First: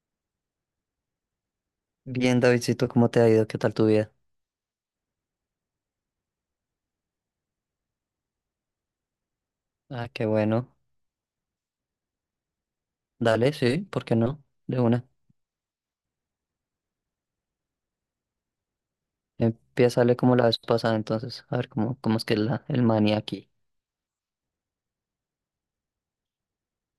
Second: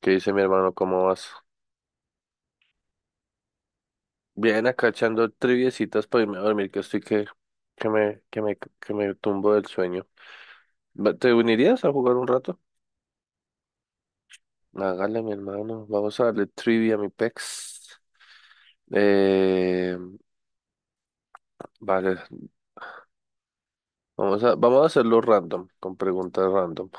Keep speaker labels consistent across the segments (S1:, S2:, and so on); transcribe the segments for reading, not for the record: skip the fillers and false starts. S1: ¿Qué dice mi hermano? ¿Cómo vas?
S2: Bien, Davidcito, ¿cómo te ha ido? ¿Qué tal tu vida?
S1: Bien, acá echando triviecitas para irme a dormir, que estoy que, que me tumbo del sueño.
S2: Ah, qué bueno.
S1: ¿Te unirías a jugar un rato?
S2: Dale, sí, ¿por qué no? De una.
S1: Hágale, mi hermano. Vamos a darle trivia a mi pex. Eh,
S2: Empiézale como la vez pasada, entonces. A ver cómo
S1: vale,
S2: es que el maní aquí
S1: vamos a hacerlo random, con preguntas random.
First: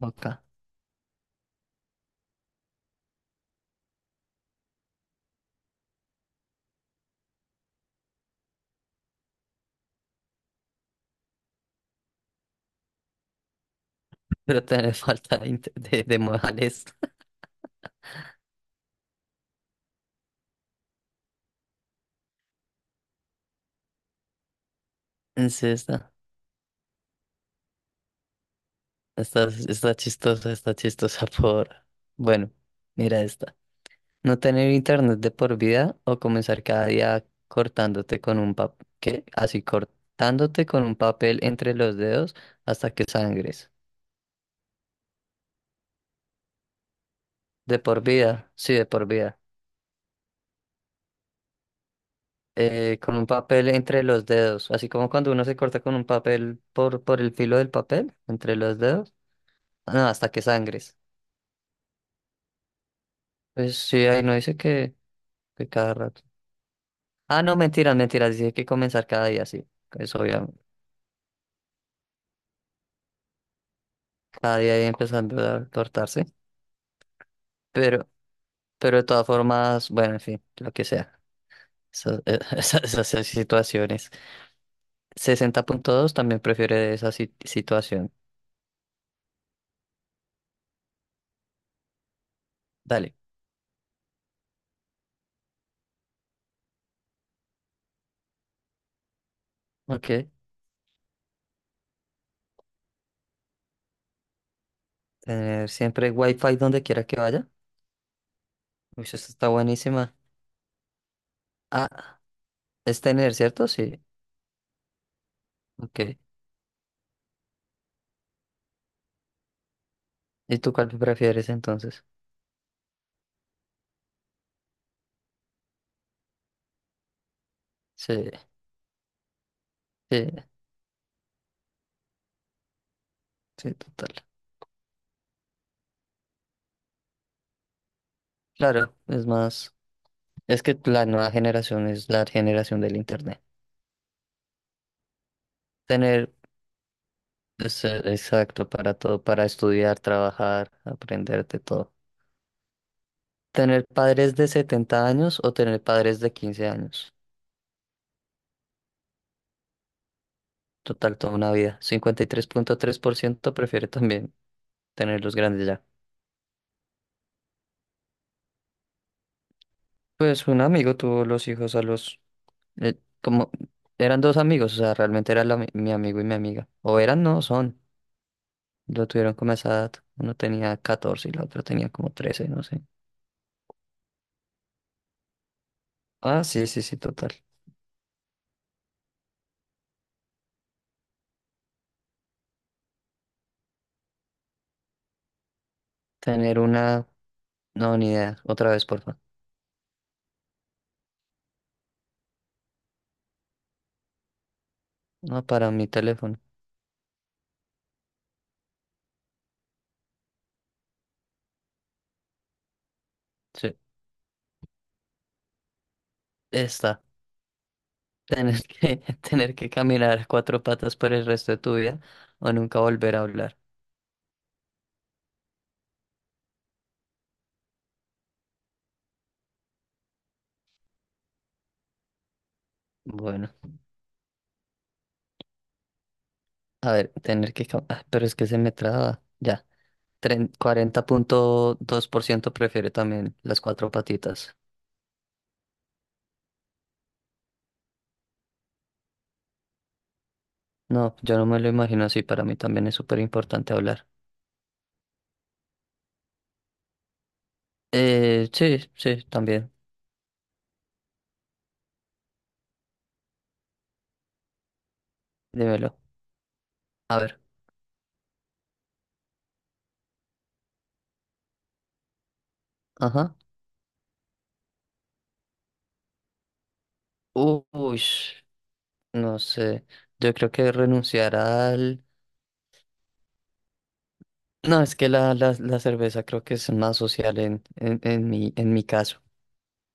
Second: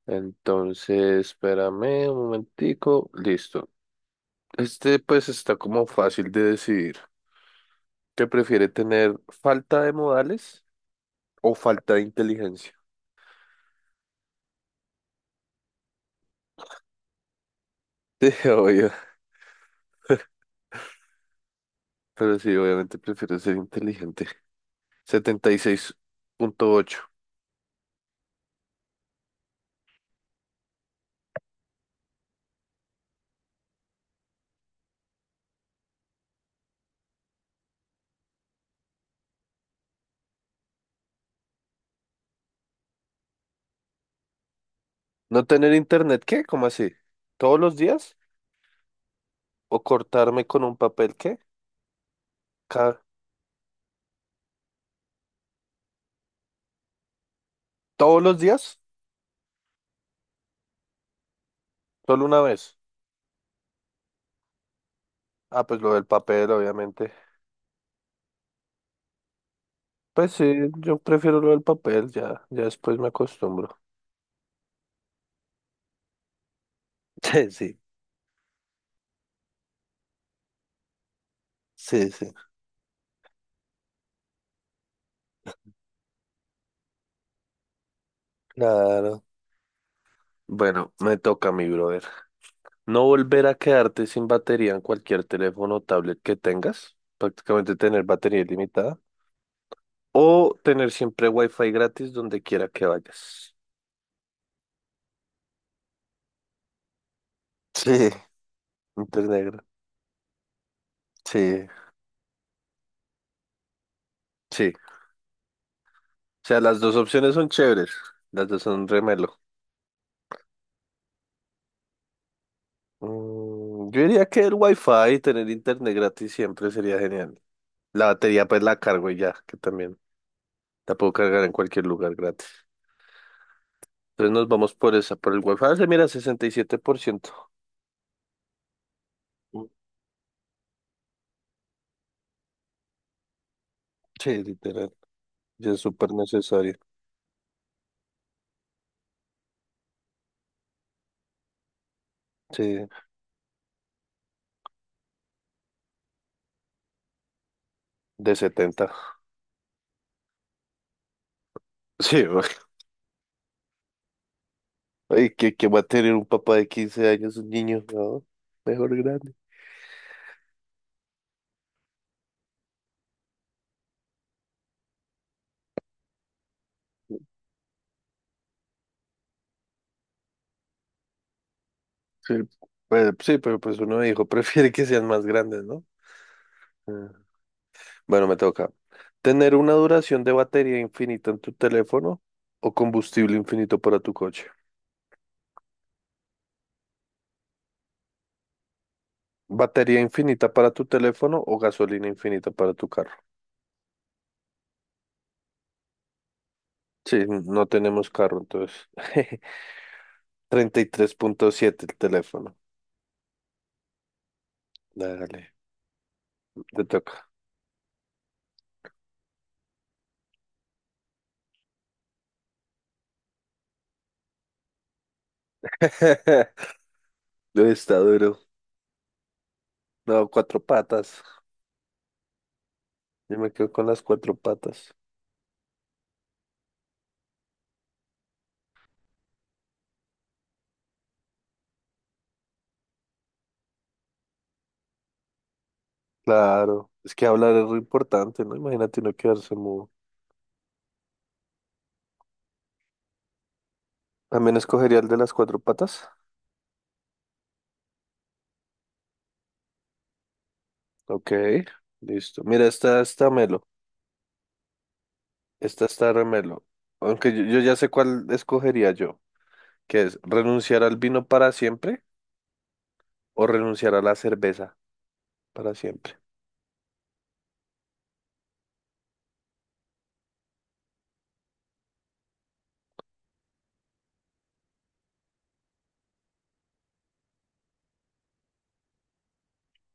S2: o acá.
S1: Entonces, espérame un momentico. Listo. Este pues está como fácil de decidir. ¿Qué prefiere tener falta de modales o falta de inteligencia?
S2: Pero te falta de modales.
S1: Sí, obvio. Pero sí, obviamente prefiero ser inteligente. setenta y
S2: Sí,
S1: seis
S2: está.
S1: punto ocho
S2: Está chistosa, está chistosa por. Bueno, mira esta. No tener internet de por vida o comenzar cada día cortándote con un papel. ¿Qué? Así, cortándote con un papel entre los dedos hasta que sangres.
S1: ¿No tener internet qué? ¿Cómo así? ¿Todos los
S2: De por
S1: días?
S2: vida, sí, de por vida.
S1: ¿O cortarme con un papel qué? Ca-
S2: Con un papel entre los dedos, así como cuando uno se corta con un papel por el filo del papel,
S1: ¿Todos los
S2: entre los
S1: días?
S2: dedos. Ah, no, hasta que sangres.
S1: ¿Solo una vez?
S2: Pues sí, ahí no dice que,
S1: Ah,
S2: que
S1: pues lo
S2: cada
S1: del
S2: rato.
S1: papel, obviamente.
S2: Ah, no, mentiras, mentiras, dice que comenzar cada día, sí. Eso
S1: Pues sí,
S2: obviamente,
S1: yo prefiero lo del papel, ya, ya después me acostumbro.
S2: cada día ahí empezando a cortarse.
S1: Sí, sí,
S2: Pero, pero de todas formas, bueno, en fin, lo que sea.
S1: sí, sí.
S2: Esas situaciones. 60.2 también prefiere esa situación.
S1: Claro. Bueno, me toca, mi brother. No
S2: Dale.
S1: volver a quedarte sin batería en cualquier teléfono o tablet que tengas. Prácticamente tener batería ilimitada.
S2: Ok.
S1: O tener siempre wifi gratis donde quiera que vayas.
S2: Tener siempre wifi donde quiera que vaya.
S1: Sí,
S2: Uy, esta
S1: Internet.
S2: está
S1: gra-
S2: buenísima.
S1: sí.
S2: Ah, es tener, ¿cierto? Sí.
S1: Sí.
S2: Ok.
S1: O sea, las dos opciones son chéveres. Las dos son remelo.
S2: ¿Y tú cuál prefieres entonces?
S1: Mm, yo diría que el wifi y tener internet gratis siempre sería genial. La
S2: Sí,
S1: batería pues la cargo y ya, que también
S2: sí,
S1: la puedo cargar en cualquier lugar gratis.
S2: sí, total.
S1: Entonces nos vamos por esa, por el wifi. Se mira 67%.
S2: Claro, es
S1: Mm,
S2: más. Es que la nueva generación es la generación del internet.
S1: Sí, literal. Ya es súper
S2: Tener,
S1: necesario.
S2: exacto, para todo, para estudiar, trabajar, aprender de todo.
S1: Sí,
S2: Tener padres de 70 años o tener padres de 15 años.
S1: de 70.
S2: Total, toda una vida. Cincuenta
S1: Sí,
S2: y tres punto tres por ciento prefiere también tener
S1: ay,
S2: los grandes
S1: que va a
S2: ya.
S1: tener un papá de 15 años, un niño, ¿no? Mejor grande.
S2: Pues un amigo tuvo los hijos a los, como eran dos amigos, o sea, realmente era la mi mi amigo y mi amiga. O eran, no, son. Lo tuvieron como a esa edad. Uno tenía 14 y la otra tenía como
S1: Sí,
S2: 13, no sé.
S1: pues, sí, pero pues uno dijo, prefiere que sean más grandes, ¿no?
S2: Ah, sí, sí, sí,
S1: Ah.
S2: total.
S1: Bueno, me toca. ¿Tener una duración de batería infinita en tu teléfono o combustible infinito para tu coche?
S2: Tener una... No, ni idea. Otra vez, porfa.
S1: ¿Batería infinita para tu teléfono o gasolina infinita para tu carro?
S2: No, para mi teléfono.
S1: Sí, no tenemos carro, entonces. 33.7 el teléfono.
S2: Sí,
S1: Dale, te
S2: está.
S1: toca.
S2: Tener que, tener que caminar a cuatro patas por el resto de tu vida o nunca volver a hablar.
S1: Lo Está duro. No, cuatro patas. Yo me
S2: Bueno,
S1: quedo con las cuatro patas.
S2: a ver, Ah, pero es que se me traba. Ya. 40.2% prefiere también las cuatro patitas.
S1: Claro, es que hablar es muy importante, ¿no? Imagínate uno quedarse mudo.
S2: No, yo no me lo imagino así. Para mí también es súper importante hablar.
S1: También escogería el de las cuatro patas.
S2: Sí, sí, también.
S1: Ok, listo. Mira, esta está melo. Esta
S2: Dímelo.
S1: está remelo.
S2: A
S1: Aunque
S2: ver.
S1: yo ya sé cuál escogería yo, que es renunciar al vino para siempre
S2: Ajá.
S1: o renunciar a la cerveza para siempre.
S2: Uy, no sé. Yo creo que renunciar al... No, es que la cerveza creo que es más social en mi caso.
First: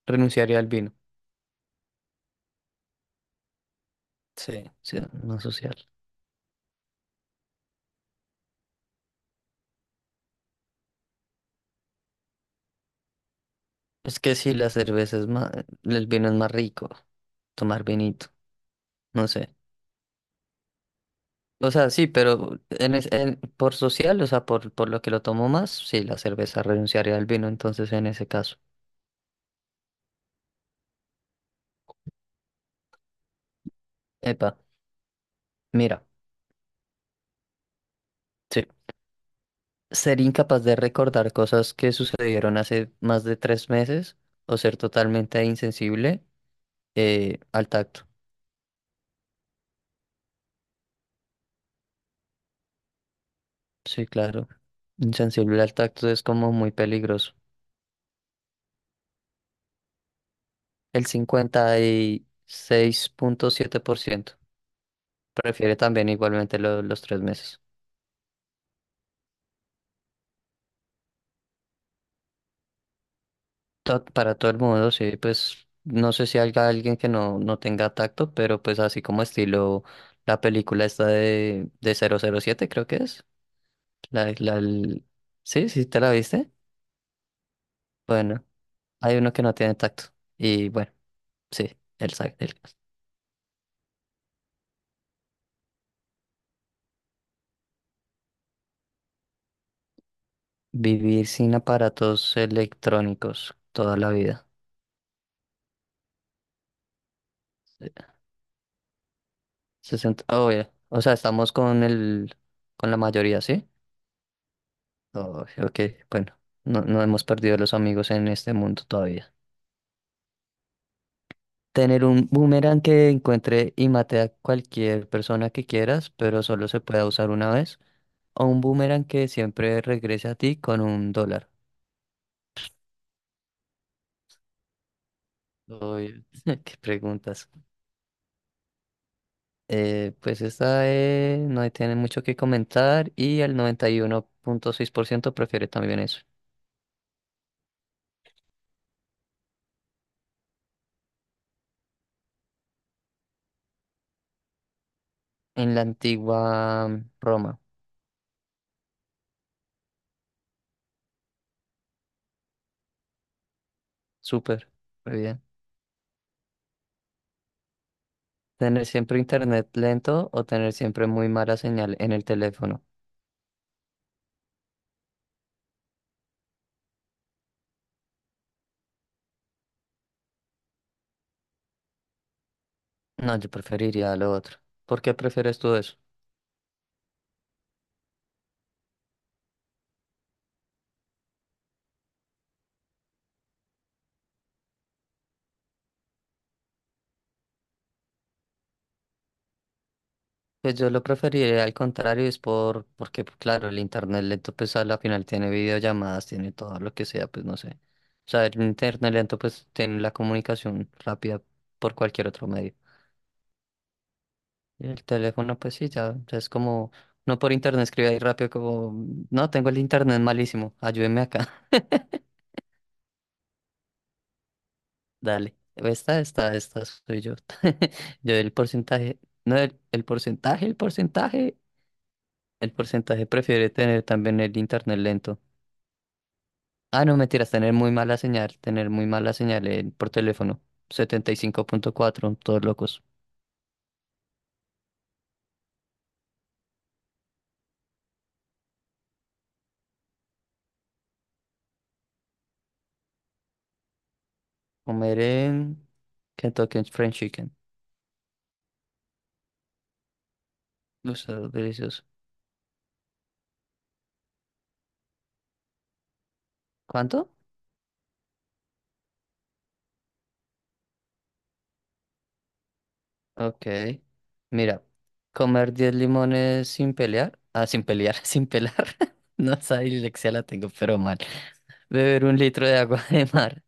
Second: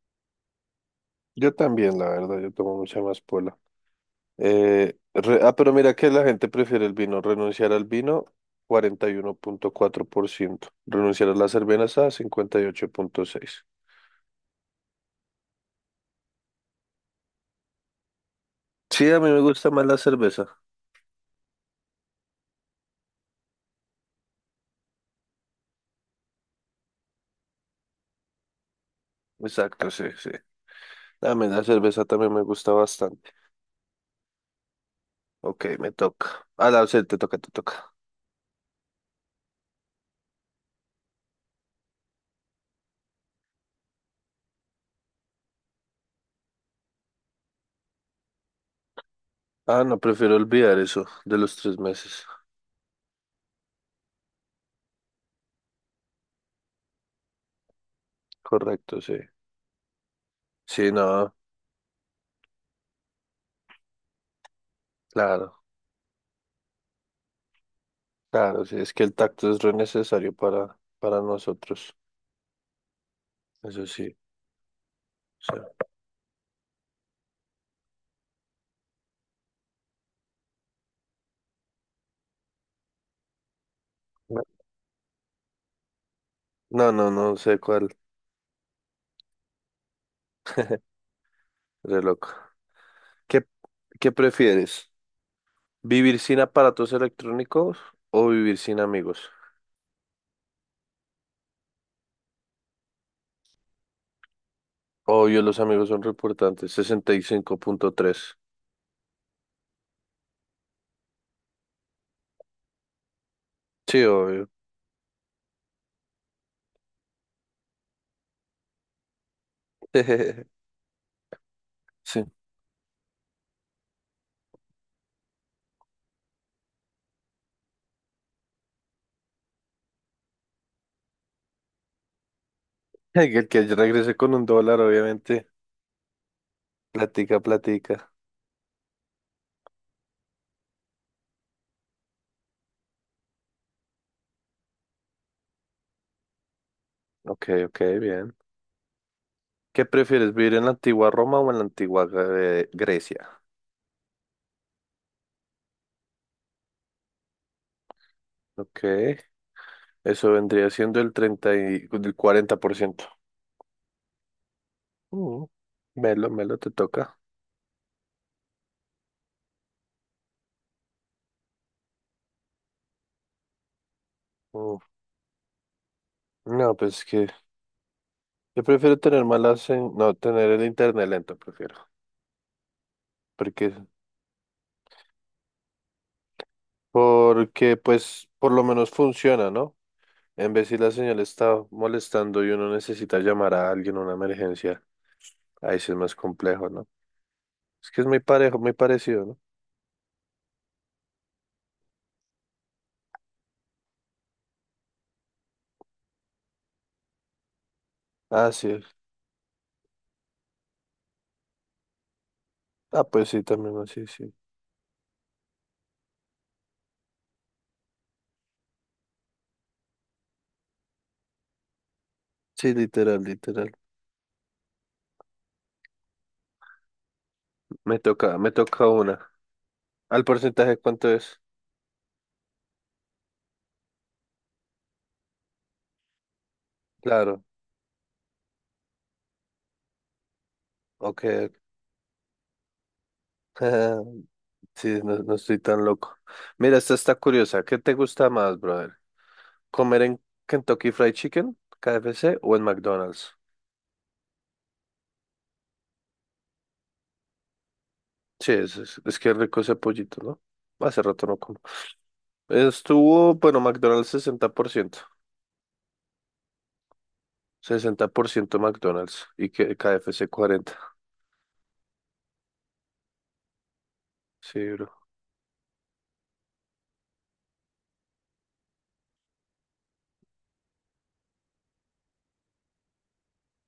S2: Renunciaría al vino.
S1: Yo también, la verdad, yo tomo mucha más pola.
S2: Sí, sí, más
S1: Pero
S2: social.
S1: mira que la gente prefiere el vino. Renunciar al vino, 41.4%. Renunciar a la cerveza, 58.6%.
S2: Es que sí, la cerveza es más. El vino es más rico. Tomar vinito.
S1: Sí, a
S2: No
S1: mí me
S2: sé.
S1: gusta más la cerveza.
S2: O sea, sí, pero por social, o sea, por lo que lo tomo más, sí, la cerveza renunciaría al vino, entonces en ese caso.
S1: Exacto, sí, sí. A mí la cerveza también me gusta bastante.
S2: Epa,
S1: Ok, me
S2: mira,
S1: toca. Ah, la, sí, te toca, te toca.
S2: sí. Ser incapaz de recordar cosas que sucedieron hace más de tres meses o ser totalmente insensible al tacto.
S1: Ah, no, prefiero olvidar eso de los 3 meses.
S2: Sí, claro. Insensible al tacto es como muy peligroso.
S1: Correcto, sí. Sí,
S2: El
S1: no,
S2: 56.7%
S1: claro,
S2: prefiere también igualmente los tres meses.
S1: claro, sí. Es que el tacto es re necesario para nosotros. Eso sí.
S2: Para todo el mundo, sí,
S1: O sea,
S2: pues no sé si haya alguien que no tenga tacto, pero pues así como estilo la película esta de 007 creo que es. La, la, el- Sí, sí, ¿te la viste?
S1: no, no sé cuál.
S2: Bueno, hay uno que no tiene tacto. Y bueno, sí,
S1: Re
S2: él
S1: loco.
S2: sabe.
S1: ¿Qué, qué prefieres? ¿Vivir sin aparatos electrónicos o vivir sin amigos?
S2: Vivir sin aparatos electrónicos toda la vida.
S1: Obvio, los amigos son re importantes. 65.3.
S2: Sesenta obvio. O sea, estamos con la mayoría, ¿sí?
S1: Sí, obvio.
S2: Oh, ok, bueno, no, no hemos perdido los amigos en este mundo todavía. Tener
S1: Sí.
S2: un boomerang que encuentre y mate a cualquier persona que quieras, pero solo se pueda usar una vez. O un boomerang que siempre regrese a ti con un dólar.
S1: El que regrese con un dólar, obviamente.
S2: Uy, qué
S1: Platica,
S2: preguntas.
S1: platica.
S2: Pues esta, no tiene mucho que comentar y el 91.6% prefiere también eso.
S1: Ok, ok, bien. ¿Qué prefieres, vivir en la antigua Roma o en la antigua Grecia?
S2: En la antigua Roma.
S1: Ok, eso vendría siendo el 30 y, el 40%.
S2: Súper, muy bien.
S1: Mm, melo, melo, te toca.
S2: Tener siempre internet lento o tener siempre muy mala señal en el teléfono.
S1: Mm, no, pues que yo prefiero tener malas, no, tener el internet lento, prefiero.
S2: No, yo
S1: Porque,
S2: preferiría lo otro. ¿Por qué prefieres tú eso?
S1: porque pues por lo menos funciona, ¿no? En vez si la señal está molestando y uno necesita llamar a alguien una emergencia, ahí sí es más complejo, ¿no? Es que es muy parejo, muy parecido, ¿no?
S2: Pues yo lo preferiría al contrario, es porque pues, claro, el internet lento pues a la final tiene videollamadas, tiene todo lo que sea, pues no sé. O sea,
S1: Ah,
S2: el
S1: sí. Es.
S2: internet lento pues tiene la comunicación rápida por cualquier otro medio.
S1: Ah, pues sí, también así, sí.
S2: Y el teléfono pues sí, ya, ya es como, no por internet escribe ahí rápido como, no, tengo el internet malísimo, ayúdeme acá,
S1: Sí, literal, literal.
S2: dale. Esta soy yo. Yo
S1: Me
S2: el
S1: toca
S2: porcentaje,
S1: una.
S2: no, el, el
S1: ¿Al
S2: porcentaje, el
S1: porcentaje cuánto es?
S2: porcentaje, el porcentaje prefiere tener también el internet lento. Ah, no,
S1: Claro,
S2: mentiras, tener muy mala señal, tener muy mala señal por teléfono.
S1: ok.
S2: 75.4, todos locos.
S1: Sí, no, no estoy tan loco. Mira, esta está curiosa. ¿Qué te gusta más, brother? ¿Comer en Kentucky Fried Chicken, KFC o en McDonald's?
S2: Comer en Kentucky Fried Chicken.
S1: Sí, es que rico ese pollito, ¿no? Hace rato no
S2: Gusto
S1: como.
S2: delicioso.
S1: Estuvo, bueno, McDonald's 60%,
S2: ¿Cuánto?
S1: 60% McDonald's y que KFC 40.
S2: Ok.
S1: Sí,
S2: Mira,
S1: bro.
S2: comer 10 limones sin pelear. Ah, sin pelear, sin pelar. No, esa dislexia la tengo, pero mal. Beber un litro de agua de mar.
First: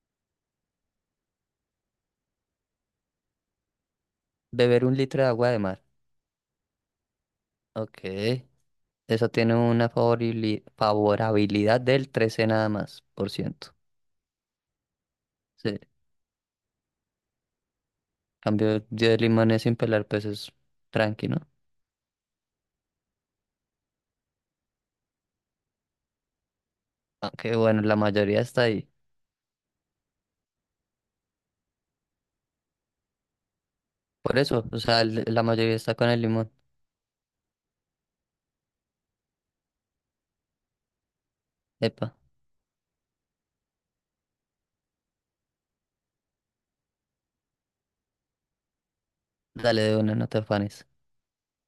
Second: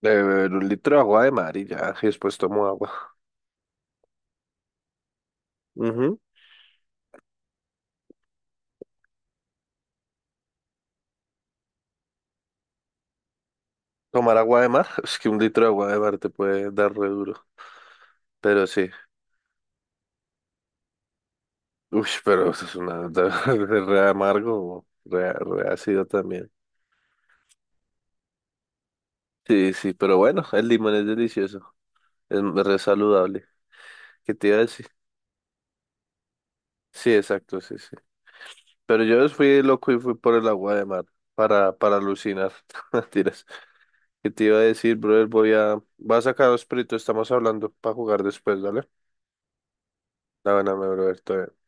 S1: Beber un litro de agua de mar y ya, y después tomo agua.
S2: Beber un litro de agua de mar.
S1: Ujú.
S2: Ok. Eso tiene una favorabilidad del 13 nada más, por ciento.
S1: Tomar agua de mar, es que un litro de
S2: Sí.
S1: agua de mar te puede dar re duro. Pero
S2: Cambio
S1: sí.
S2: yo de limones sin pelar, pues es tranqui, ¿no?
S1: Uy, pero eso es una re amargo, re ácido también.
S2: Aunque bueno, la mayoría está ahí.
S1: Sí, sí, pero bueno, el limón es delicioso. Es re saludable. ¿Qué
S2: Por
S1: te iba a
S2: eso, o
S1: decir?
S2: sea, la mayoría está con el limón.
S1: Sí, exacto, sí, sí. Pero yo fui loco y fui por el agua de mar para
S2: Epa,
S1: alucinar. Mentiras. ¿Qué te iba a decir, brother? Voy a sacar los peritos, estamos hablando para jugar después, ¿vale?
S2: dale de una, no te
S1: La buena, mi
S2: afanes.
S1: brother, todo bien.